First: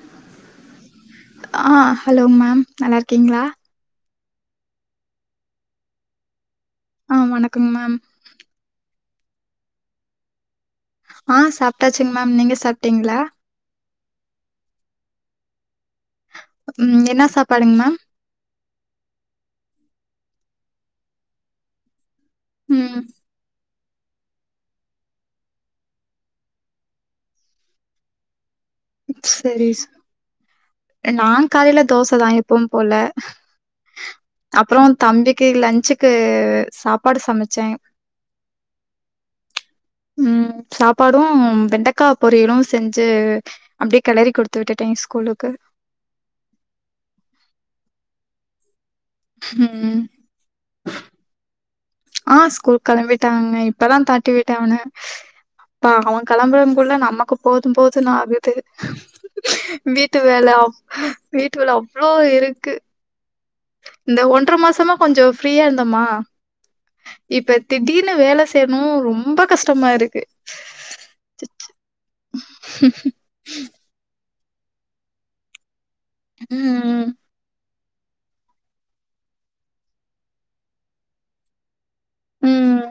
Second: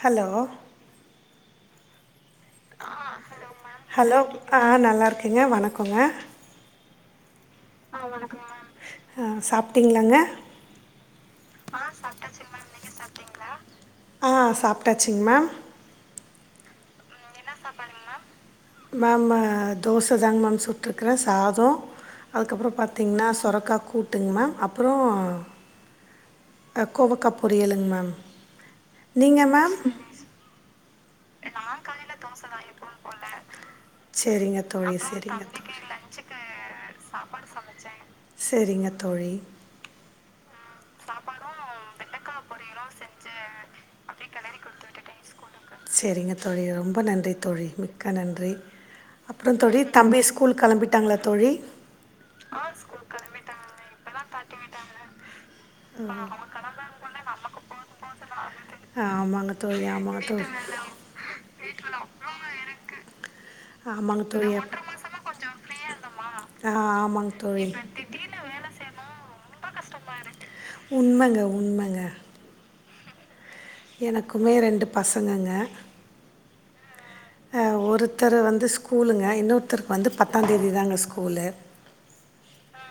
Hello ஆஹ் hello ma'am நல்லா இருக்கீங்ளா ஹலோ ஆ நல்லா இருக்கேங்க வணக்கங்க ஆ வணக்கங்க மேம். ஆஹ் வணக்கங் மேம் அஹ் சாப்டிங்களாங்க ஆஹ் சாப்டாச்சுங்க மேம் நீங்க சாப்டீங்களா ஆ சாப்டாச்சிங் மேம் உம் என்ன ச என்ன சாப்பாடுங்க மேம் மேம்மு தோச தாங் மேம் சுட்ருக்குறே சாதொ அதுக்கப்பறொ ம் பாத்தீங்கன்னா சொரக்காக் கூ கூட்டுங் மேம் அப்புறொ அ கோவக்கா பொரியலுங் மேம் நீங்க சரி. மேம் ஸ்- நான் காலைல தோசதா எப்பவும் போல சரிங்க அப்றோ தோழி சரிங்க தம்பிக்கு தோழி லஞ்சுக்கு சாப்பாடு சமச்சே சரிங்க தோழி உம் சாப்பாடும் வெண்டக்கா பொரியலு செஞ்சு அப்டி கெளறி குடுத் து விட்டுட்டே ஸ்கூலுக்கு சரிங்க தோழி ரொம்ப நன்றி தோழி மிக்க நன்றி அப்றோ தோழி ம். தம்பி ஸ்கூலுக் கெளம்பிட்டாங்களா தோழி ஆஹ் ஸ்கூல் கெளம்பிட்டாங்க இப்பதா வெரட்டி விட்ட அவன ப்பா அவன் கெளம்புறனுக்குள்ள நமக்கு போது போதுன்னு ஆகுது ஆமாங்க தோழி வீட்டு ஆமாங்க தோழி வேல அவ் வீட்டு வேல அவ்ளோ இருக்கு இந்த ஆமாங்க தோழி ஒன்ற மாசமா கொஞ்சோ ஃப்ரீயா இருந்தோமா ஆ ஆமாங்க இப்ப தோழி திடீர்னு வேல செய்யணுமு ரொம்ப கஸ்டமா இருக்கு உண்மங்க உண்மங்க எனக்குமே ரெண்டு பசங்கங்க உம் உம் அ ஒருத்தர் வந்து ஸ்கூலுங்க இன்னொருத்தருக்கு வந்து பத்தாந்தேதி தாங்க ஸ்கூலு உம்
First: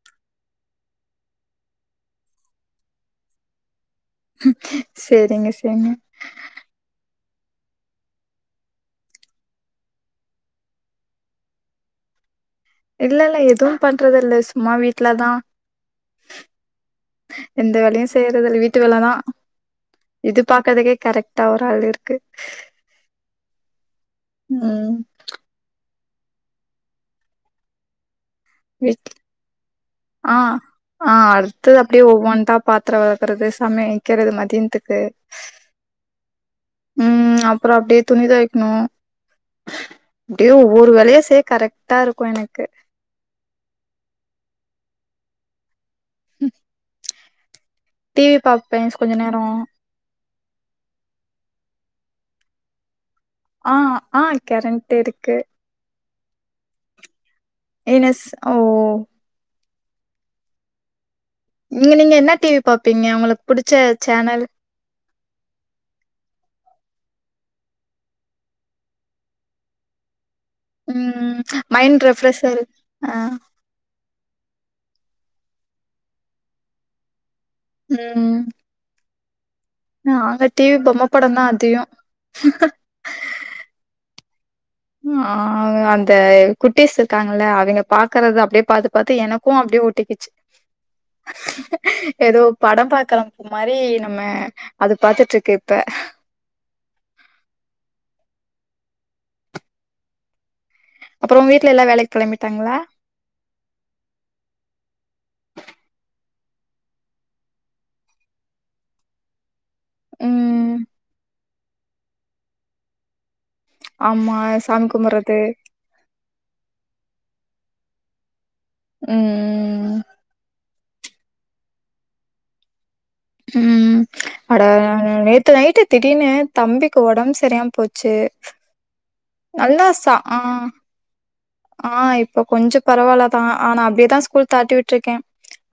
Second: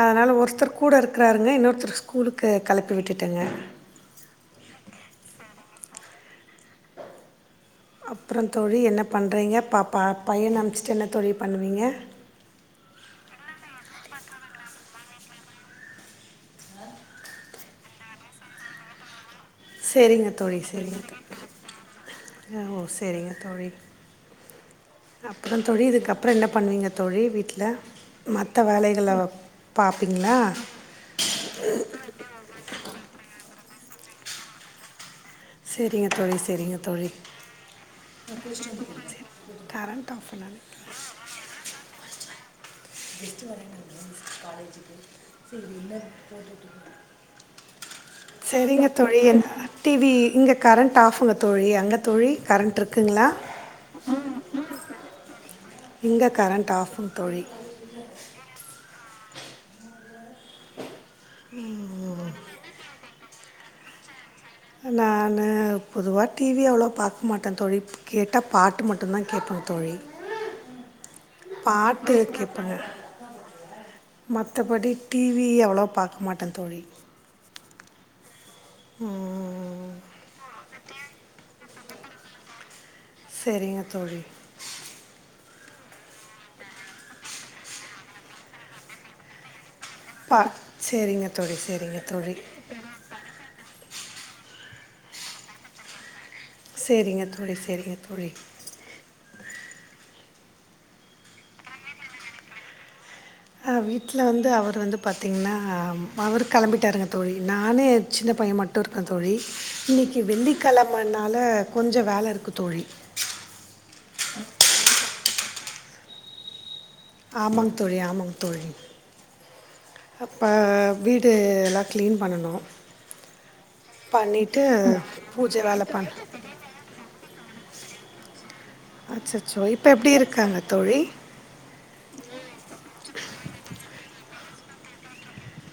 அதனால ஒருத்தர் கூட இருக்கறாருங்க இன்னொருத்தர் ஸ்கூலுக்கு கெளப்பி விட்டுட்டங்க செரிங்க செரிங்க அப்றந்தோழி என்ன பண்றீங்க பாப்பா பையன அனுப்சிட்டு என்ன தோழி பண்ணுவீங்க இல்ல இல்ல எதும் பண்றதில்ல சும்மா வீட்டுலதா எந்த வேலயு செய்யறதில்ல வீட்டு வேலதா செரிங்க இது தோழி பாக்கறதுக்கே செரிங்க தோ கரெக்டா ஒரு ஆள் இருக்கு அஹ் ஓ செரிங்க தோழி ம் அப்ரொ தோழி இதுக்கப் அப்புறம் என்ன பண்ணுவீங்க தோழி வீட்ல வீட் ஆஹ் ஆஹ் அடுத்து அப்டே ஒவ்வொன்தா பாத்ரொ வெளக்கறது சமை க்கிறது மதியதுக்கு சரிங்க தோழி சரிங்க தோழி உம் அப்ரொ அப்டே துணி தோய்க்கணும் சரி கரண்ட் ஆஃப் அப்டியே பண்ணாலே ஒவ்வொரு வேலையா செய்ய கரெக்ட்டா இருக்கும் எனக்கு எச்ச வரங்க காலேஜுக்கு செரி என்ன போட்டுட்டு டி வி பாப்பே செரிங்க கொஞ்ச தோழி நேரோ என் டிவி இங்க கரண்ட் ஆஃப்புங்க தோழி அங்க தோழி கரண்ட்ருக் ஆஹ் ஆஹ் கேரண்ட் இருக்கு இங்கே கரண்ட் ஆப்ங் தோழி என் ஸ ஓ இங்க நீங்க என்ன டிவி பாப்பீங்க உங்களு புடிச்ச சேனல் நான் போதுவா டிவி அவ்வளோ பாக்க மாட்டே தோழி கேட்டா பாட்டு மட்டும் தான் கேட்பேன் தோழி உம் மைண் பாட்டு ரெஃப்ரெஷ்ஷா இருக்கு கேட்பேங்க ஆஹ் மற்றபடி டிவி அவ்வளோ பாக்க மாட்டேன் தோழி உம் ம்ஹூம் ஹ்ஹூஹூ செரிங்க தோழி ஆஹ் அந்த குட்டிஸ் இருக்காங்கள அவங்க பாக்குறது அப்படியே பாத்து பாத்து எனக்கு அப்படியே ச்சு பா சரிங்க தோழி சரிங்க தோழி ஏதோ படம் பாக்கற மாரி நம்ம அது பாத்துட்டு இருக்க இப்ப செரிங்க தோழி செரிங்க தோழி அப்புற வீட்டு்ல எல்லா வேலைக்கு கெளம்பிட்டாங்களா ஹ வீட்டல வந்து அவர் வந்து பாத்தீங்கன்னா அவர் கெளம்பிட்டாருங்க தோழி நானு சின்ன பையன் மட்டும் இருக்கொன் தோழி இன்னைக்கி ம் வெள்ளிக்கிழமனால கொஞ்ச வேல இருக்கு தோழி ஆமா சன்குமரன் தே ஆமாங் தோழி ஆமாங் தோழி ம் அப்ப வீடு எல்லா க்ளீன் பண்ணணும் உம் பண்ணிவிட்டு அட நேத்து பூஜை நைட்டு வேலை பண்ண திடிர்னு தம்பிக்கு ஒடம்பு சரியாம போச்சு அச்சச்சோ நல்லா இப்ப எப்படி சா ஆ இருக்காங்க தோழி ஆ இப்ப கொஞ்சோ பரவால்ல தா ஆனா அப்டிதா ஸ்கூல் தாட்டுவிட்ருக்கே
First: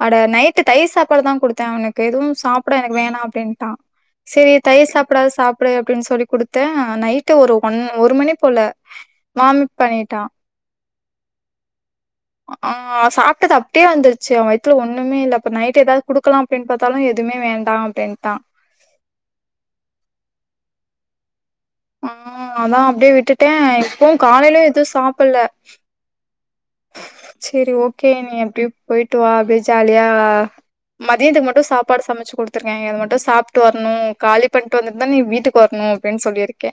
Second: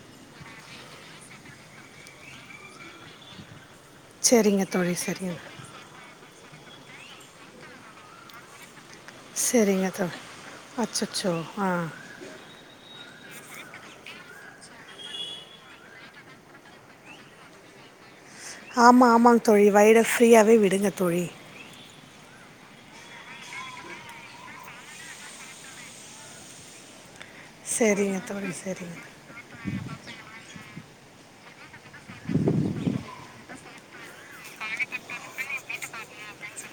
அட நைட்டு தயிர் சாப்பாடு தா குடுத்தே அவனுக்கு எதுவும் சாப்ட எனக்கு வேணா அப்டின்ட்டா செரி சரிங்க தயிர் தோழி சாப்பாடாது சரிங்க சாப்டு அப்டின்னு சொல்லி குடுத்தே நைட்டு ஒரு ஒன் ஒரு மணி போல வாமிட் சரிங்க தோழி பண்ணிட்டான் அச்சச்சோ ஆ ட்டது அப்டியே வந்துச்சு அவன் வயித்துல ஒன்னுமே இல்ல இப்ப நைட் ஏதாவது குடுக்கலா அப்டின்னு பாத்தாலும் எதுமே வேண்டா அப்டின்ட்டான் ஆமா ஆமாங் தோழி வயிற ஃப்ரீயாவே விடுங்க தோழி ஆ அதா அப்டியே விட்டுட்டேன் இப்பவு காலையில எதும் சாப்புட்ல செரி ஓகே சரிங்க நீ தோழி அப்டியே சரிங்க போய்ட்டு வா அப்டியே ஜாலியா மதியத்துக்கு மட்டும் சாப்பாடு சமச்சு குடுத்துருக்கே இது மட்டும் சாப்ட்டு வரணு காலி பண்ட்டு வந்துட்டு தா நீ வீட்டுக்கு வர்ணு அப்டின்னு சொல்லிருக்கே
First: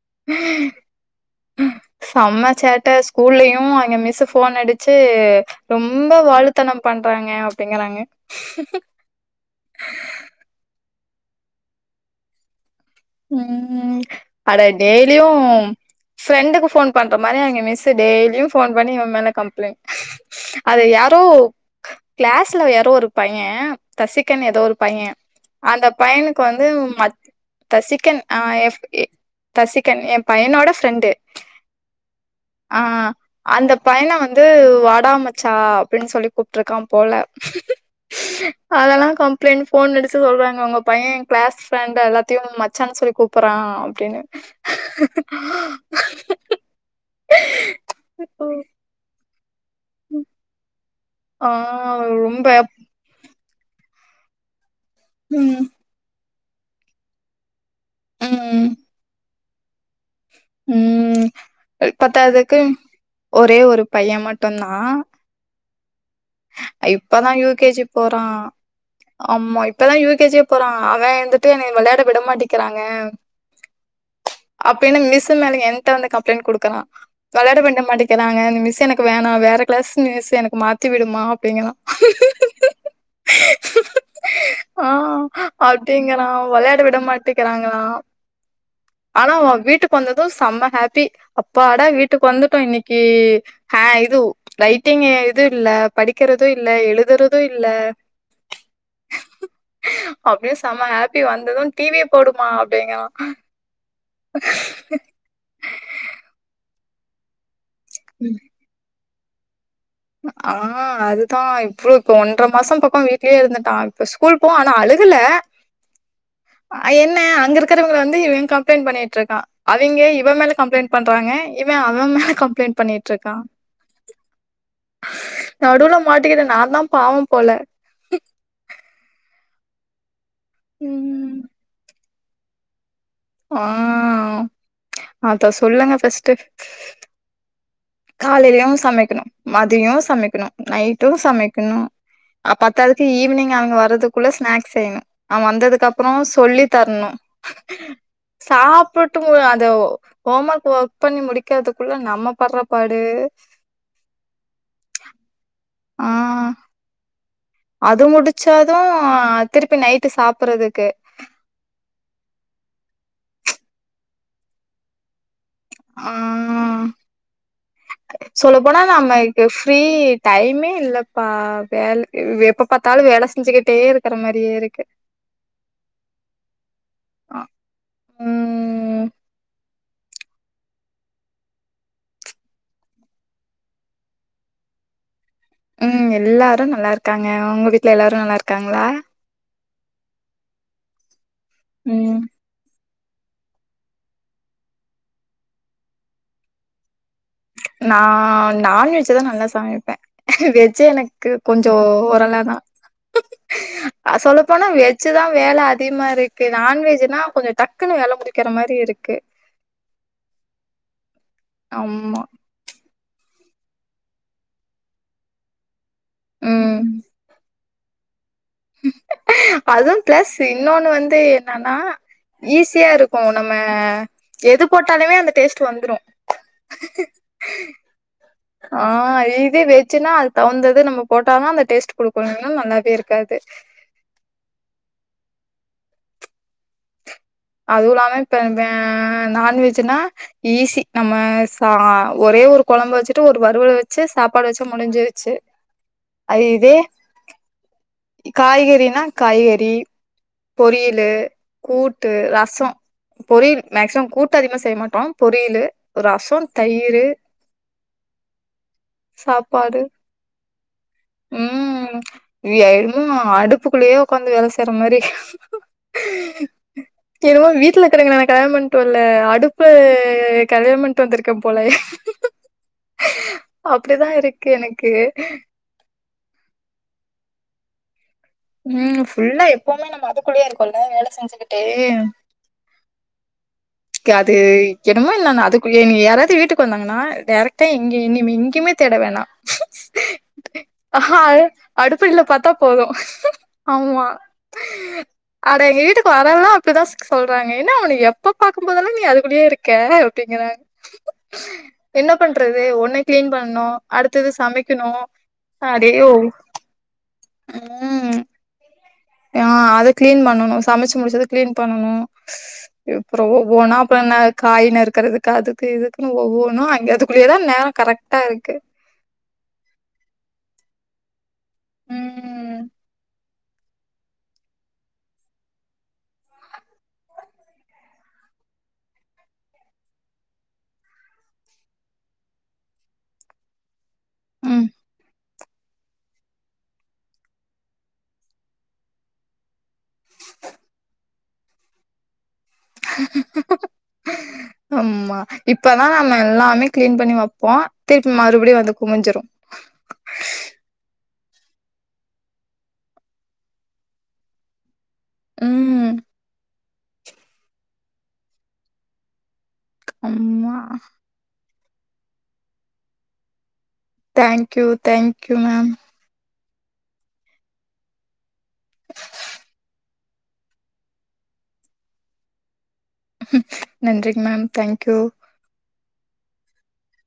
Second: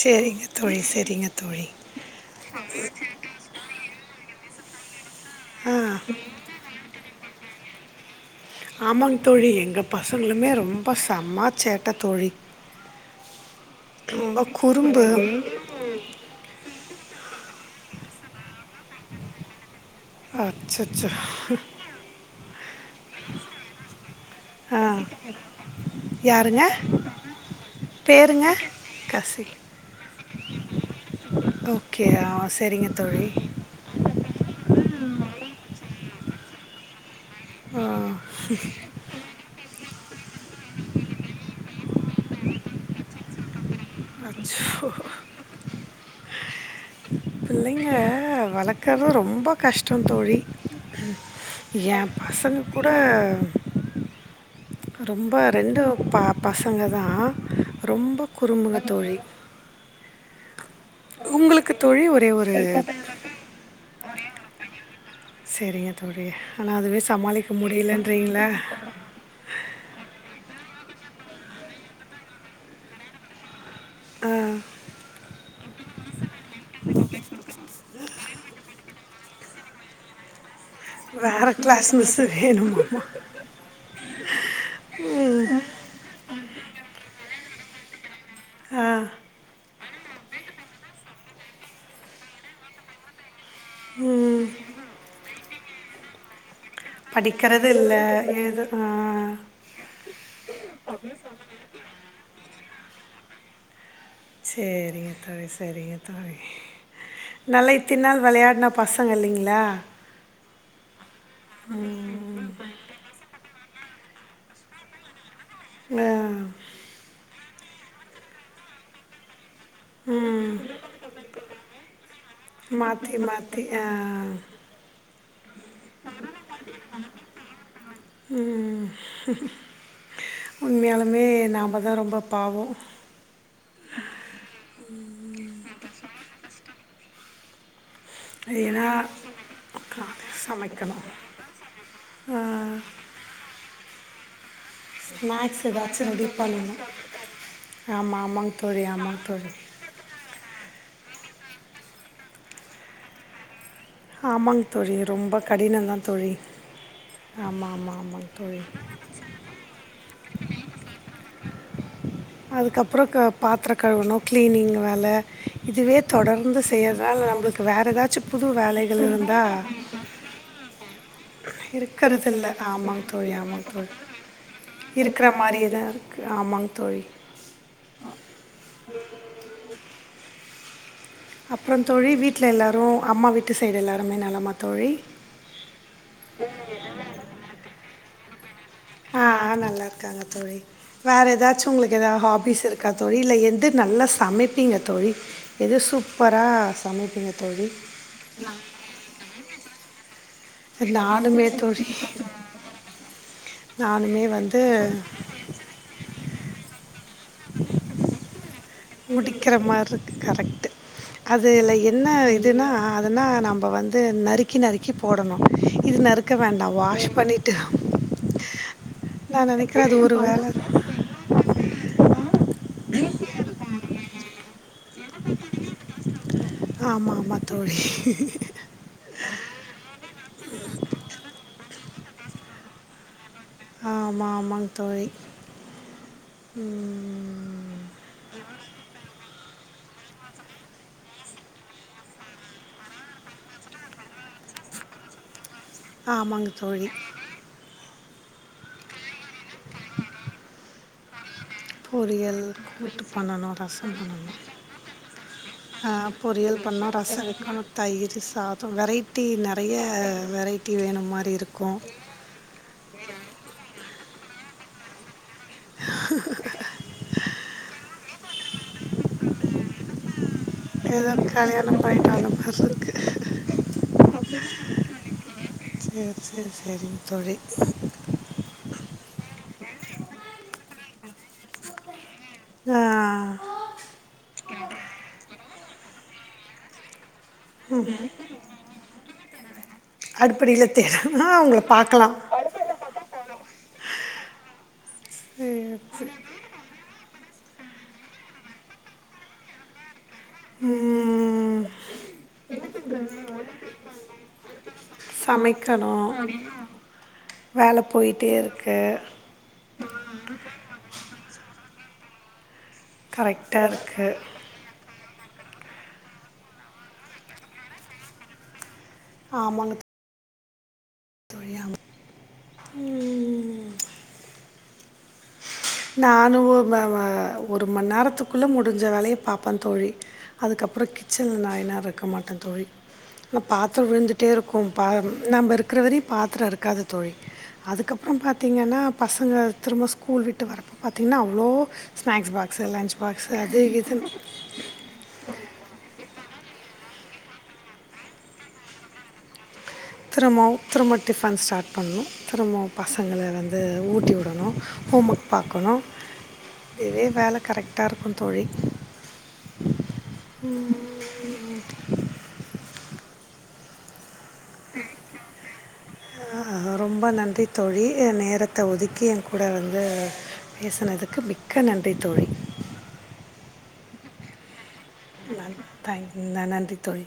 சரிங்க தோழி சரிங்க தோழி செம சேட்ட ஸ்கூல்லயு அங்க மிஸ்ஸு ஃபோன் அடிச்சு ஆ ரொம்ப வாழுத்தனம் பண்றாங்க அப்டிங்கறாங்க ஆமாங்க தோழி எங்க பசங்களுமே ரொம் அப்பா செமா சேட்ட தோழி ம் ரொம்ப அட குறும்பு டெய்லியு ஃப்ரெண்டுக்கு ஃபோன் பண்ற மாரி அவிங்க மிஸ்ஸு டெய்லியு ஃபோன் பண்ணி இவன் மேல கம்ப்ளைண்ட் அது அச்சச்சோ யாரோ கிளாஸ்ல யாரோ ஒரு பையன் தசிக் க்கன் ஏதோ ஒரு ஆ பையன் அந்த பையனுக்கு யாருங்க வந்து ம தசிகன் ஆ பேருங்க எஸ் கசி தசிகன் ஏன் பையனோட ஃபிரண்டு ஓகே ஆ ஆ சரிங்க தோழி அந்த பையன வந்து வாடா மச்சா அப்டின்னு சொல்லி கூப்ட்ருக்கான் போல ஆ அதெல்லா ஃபோன் அடிச்சு சொல்றாங்க உங்க பையன் ஏ கிளாஸ் ஃப்ரெண்ட் எல்லா த்தியும் மச்சானு சொல்லி கூப்புட்றான் அச்சோ புள்ளைங்க வளக்கறது ரொம்ப கஷ்டோ தோழி ஆ ஏன் ரொம்ப பசங்க கூட ரொம்ப ம் ரெண்டு பா பசங்க தா ரொம்ப ம் குறும்புங்க தோழி ம் உங்களுக்கு தோழி ஒரே ஒரு பத்தாததுக்கு ஒரே ஒரு பைய மட்டுந்தா செரிங்க இப்பதா யூ கே ஜி போறா முடியலன்றீங்களா ஆமா இப்பதா யூ கே ஜி யே போறா அவெ இருந்துட்டு என்ன வெளயாட விட மாட்டிகுறாங்க ஆ, அப்டின்னு மிஸ்சு மேல எனட்ட வந்து கம்ப்ளைண்ட் குடுக்குறா வெளாட விட மாட்டேங்குறாங்க இந்த மிஸ் எனக்கு வே நா வேற கிளாஸ் மிஸ் எனக்கு மாத் மா வேற அப்படிங்கலா கிளாஸ் மிஸ் வேணுமாம்மா ஆ அப்படிங்குறா வெளையாட விட மாட் கத்துக்கிறாங்களா ஆ ஆனா வீட்டுக்கு வந்தது செம்ம ஹேப்பி அப்பாடா வீட்டுக்கு வந்துட்டோ இன்னைக்கு ஹா இதுவ் ம், லைட்டிங் இதுல்ல படிக்கிறது து இல்ல எழுதுறது இல்ல படிக்கிறது இல்லை ஏது ஆ, அப்டியே செம்ம ஹாப்பி வந்தது டிவிய போடுமா அப் [inaudible] சரிங்க தோழி சரிங்க தோழி நல்லைத்தினால் விளையாடினா பச ங்க இல்லைங்களா ஆ அதுதா இப்ப இப்ப ஒன்ற மாசம் பக்கொ வீட்லயே இருந்துட்டான் இப்போ ஸ்கூல் போவு ஆனா அழுகல ஆ, அ என்ன அங்க இருக் க்கிறவங்கள வந்து இவெ கம்ப்ளைண்ட் பண்ணிட்டு இருக்கான் அவெங்க இவன் மேல ம் கம்ப்ளைண்டட் பண்றாங்க இவன் அவன் மேல கம்ப்ளைண்டட் பண்ணிட்டு மாற்றி இருக்கா மாற்றி நடுவுல மாட்டிக்கிறே நான்தா பாவம் போல உண்மையாலுமே ம் நாமதா ரொம்ப பாவொ ஆ‌ அத சொல்லுங்க ஃபஸ்ட் காலையிலயு ஏன்னா சமைக்கணு மதியொ சமைக்கணு சமைக்கணும் நைட்டு சமைக்கணு அ பத்தாதுக்கு ஈவினிங் அவங்க வரது குல்ல ஸ்நாக் செய்யணு ‌அவன் ஸ்நாக்ஸ் வந்ததுக்கு ஏதாச்சும் அப்பறொ ரெடி சொல்லி பண்ணணும் தரணு ஆமாம் ஆமாங்க தோழி சாப்புட்டு ஆமாங்க தோழி அதொ ஹோம் ஒர்க் ஒர்க் பண்ணி முடி க்கறதுக்குள்ள நம்ம படுற படு ஆமாங் தோழி ரொம்ப கடினந்தா ஆ தோழி ஆமாம் ஆமாம் அது ஆமாங்க தோழி முடிச்சாது திருப்பி நைட்டு சாப்புர்றதுக்கு பாத்ரொ கழுவணு க்ளீனிங் வேல இதுவே ஆ தொடர்ந்து செய்யற்னால நம்ப்ளுக்கு வேற ஏதாச்சு புது வேலை நம்க்கு ஃப்ரீ டைமே இல்ல இருக்கறதில்ல ஆமாங் வேல தோழி ஆமாங் செஞ்சுக்கிட்டே தோழி இருக்கிற மாரியே இருக்கு இருக்குறா மாரிதா இருக்கு ஆமாங் தோழி ம் ம் அப்றோ தோழி வீட்ல எல்லாரு அம்மா வீட்டு சைடு எல்லாருமே நலமா தோழி உம் எல்லாரு நல்லா இருக்காங்க உங்க வீட்ல எல்லாரு நல்லா இரு க்காங்ளா ஆ ஆ, நல்லா இருக்காங்க தோழி வேற எத் தாச்சு உங்களுக்கு ஏதா ம் ஹாபிஸ் இருக் கா தோழி எது நல்லா சமைப்பீங்க தோழி எது சூப்பரா சமைப்பீங்க தோழி நா நான்வெஜ்ஜுதா நல்லா சமைப்பே வெஜ்ஜே எனக்கு நானுமே கொஞ்சொ தோழி ஓரளதா அ நானுமே சொல்லப் வந்து போனா வெஜ்ஜுதா வேல அதிகமா இருக் கு நான்வெஜ்ஜுனா கொஞ்சொ டக்குனு வேல முடிக்கிற மாரி இருக்கு முடிக்கிற மார்ருக்கு கரெக்ட்டு அதுல என்ன ஆமா இதுன்னா இதுனா நம்ப வந்து நறுக்கி நறுக்கி போடணு இது நறுக்க வேண்டா ம் வாஷ் பண்ணிட்டு [inaudible] அது அதுவும் ஒரு ப்ளஸ் வேள இன்னொன்னு வந்து என்னன்னா ஈஸியா இருக்கு நம்ம எது போட்டாலுமே அந்த டேஸ்ட் வந்துரு ஆமா ஆமா தோழி ஆ இதே வெஜ்ஜுனா அது தவுந்தது நம்ம போட்டாதா அந்த டே டேஸ்ட் குடுக்கு இல்லனா நல்லாவே இருக்காது ஆ ஆமா ஆமாங் தோழி உம் அதுவு இல்லாம இப்ப வெ நான்வெஜ்ஜுனா ஈஸி நம்ம ச ஒரே ஒரு கொழம்ப வெச்சிட்டு ஒரு வறுவல வெச்சி சாப்பாடு வெச்சா முடிஞ்சிருச்சி ஆமாங்க தோழி காய்கறினா காய்கறி பொரியலு கூ பொரியல் கூட்டு பண்ணணு ரசம் மேக்சிமம் பண்ணணு கூட்டு அதிகமா செய்ய மாட்டோ பொரியலு ஆ ரசோ பொரியல் பண்ணு தயிரு ரசம் வெக்கணு தயிரு சாதொ வெரைட்டி நறைய வெரைட் உம் [unintelligible] அடுப்புக்குள்ளேயே உக்காந்து வேல செ ய்ற மாரி தெனமு வீட் ட்ல [unintelligible] பண்டோல அடுப்பு கல்யாண்ம் பண்ட்டு ஏதோ வந்திருக்கேன் போல கல்யாணம் போயிட்டு வந்த மாதிரி இருக்கு அப்படிதா இருக்கு எனக்கு செரி செரி தோழி உம் ஃபுல்லா எப்புமே நம்ப அதுக்குள்ளியே இருக்கோல்ல வேல செஞ்சுக்கிட்டே அ அது என்னமோ நா அது குள்ளயே நீ யாராது வீட்டுக்கு வந்தாங்கன்னா டேரெக்ட்டா எங் இனிமே எங்கிய்மே தேட அடுப்படியில் வேணா‌அ தேடனா அவங்கள பார்க்கலாம் அடுபுல்ல பாத்தா போது ஆமா சரி, அட ஏ வீட்டுக்கு சரி. வரவலா அப்டிதா சொ சொல்றாங்க என்ன ஒனக்கு எப்பப் பாக்கும்போதெல்லா நீ அதுக்குள்ளயே இருக்க அப் டிங்குறாங்க உம், என்ன பண்றது ஒன்னு க்ளீன் பண்னு அடுத்தது சமைக்கணு அப்டே ஒ ச்ச் வேல போயிட்டேருக்கு அ அ அத க்ளீன் பண்ணனு சமச்சு முடிச்சது க்ளீன் பண்ணனு அப்றோ ஓ கரெக்டாக ஓனா அப்றோ இருக்கு என்னா காயி நறுக்கறதுக்காது க்கு இதுக்கின்னு ஒவ்வொன்னா இங்க அதுக்குள்ளயேதா நேரோ கரெக்ட்டாருக்கு ஆமாங்கத் தோழி ஆமா ம் ம் நானு ஒ ம அ அ ஒருமண் நேரத்துக்குள்ள முடிஞ்ச வேலய பாப்பே தோழி அதுக்கப்றோ கிச்சன்ல நா [unintelligible] இருக்க மாட்டே தோழி [unintelligible] பாத் [unintelligible] விழுந்துட்டே ம் இருக்கும் [unintelligible] நம்ப இருக்கற வரியு பாத்ரோ இருக்காது தோழி அதுக்கப்றோ பாத்திங்கன்னா பசங்க திரும்ப ஸ்கூல் விட் ட்டு வரப்ப பாத்தீங்கன்னா அவ்ளோ ஸ்னாக்ஸ் பா ஆமா இப்பதா நம்ப எல்லாமே க்ளீன் பண்ணி வப்போ திருப்பி மறுபடி வந்து குமிஞ்சுரு த்ரும்பவு த்ரும்ப டிஃபன் ஸ்டாட் பண்ணு த்ரும்பவு பசங்கள வந்து ஊட்டிவுடணு ஹோம் ஒக் பாக்கணு ம் இதே வேல கரெக்ட்டாருக்கு தோழி அம்மா தேங்க்யூ தேங்க்யூ மேம் ஆ ரொம்ப நன்றி தோழி நேரத் த்த ஒதுக்கி ஏ கூட வந்து பேஷ்னதுக்கு மிக்க நன்றி தோழி ம் நன்றிங் மேம் தேங் நன் தேங்க் ந நன்றி தோழி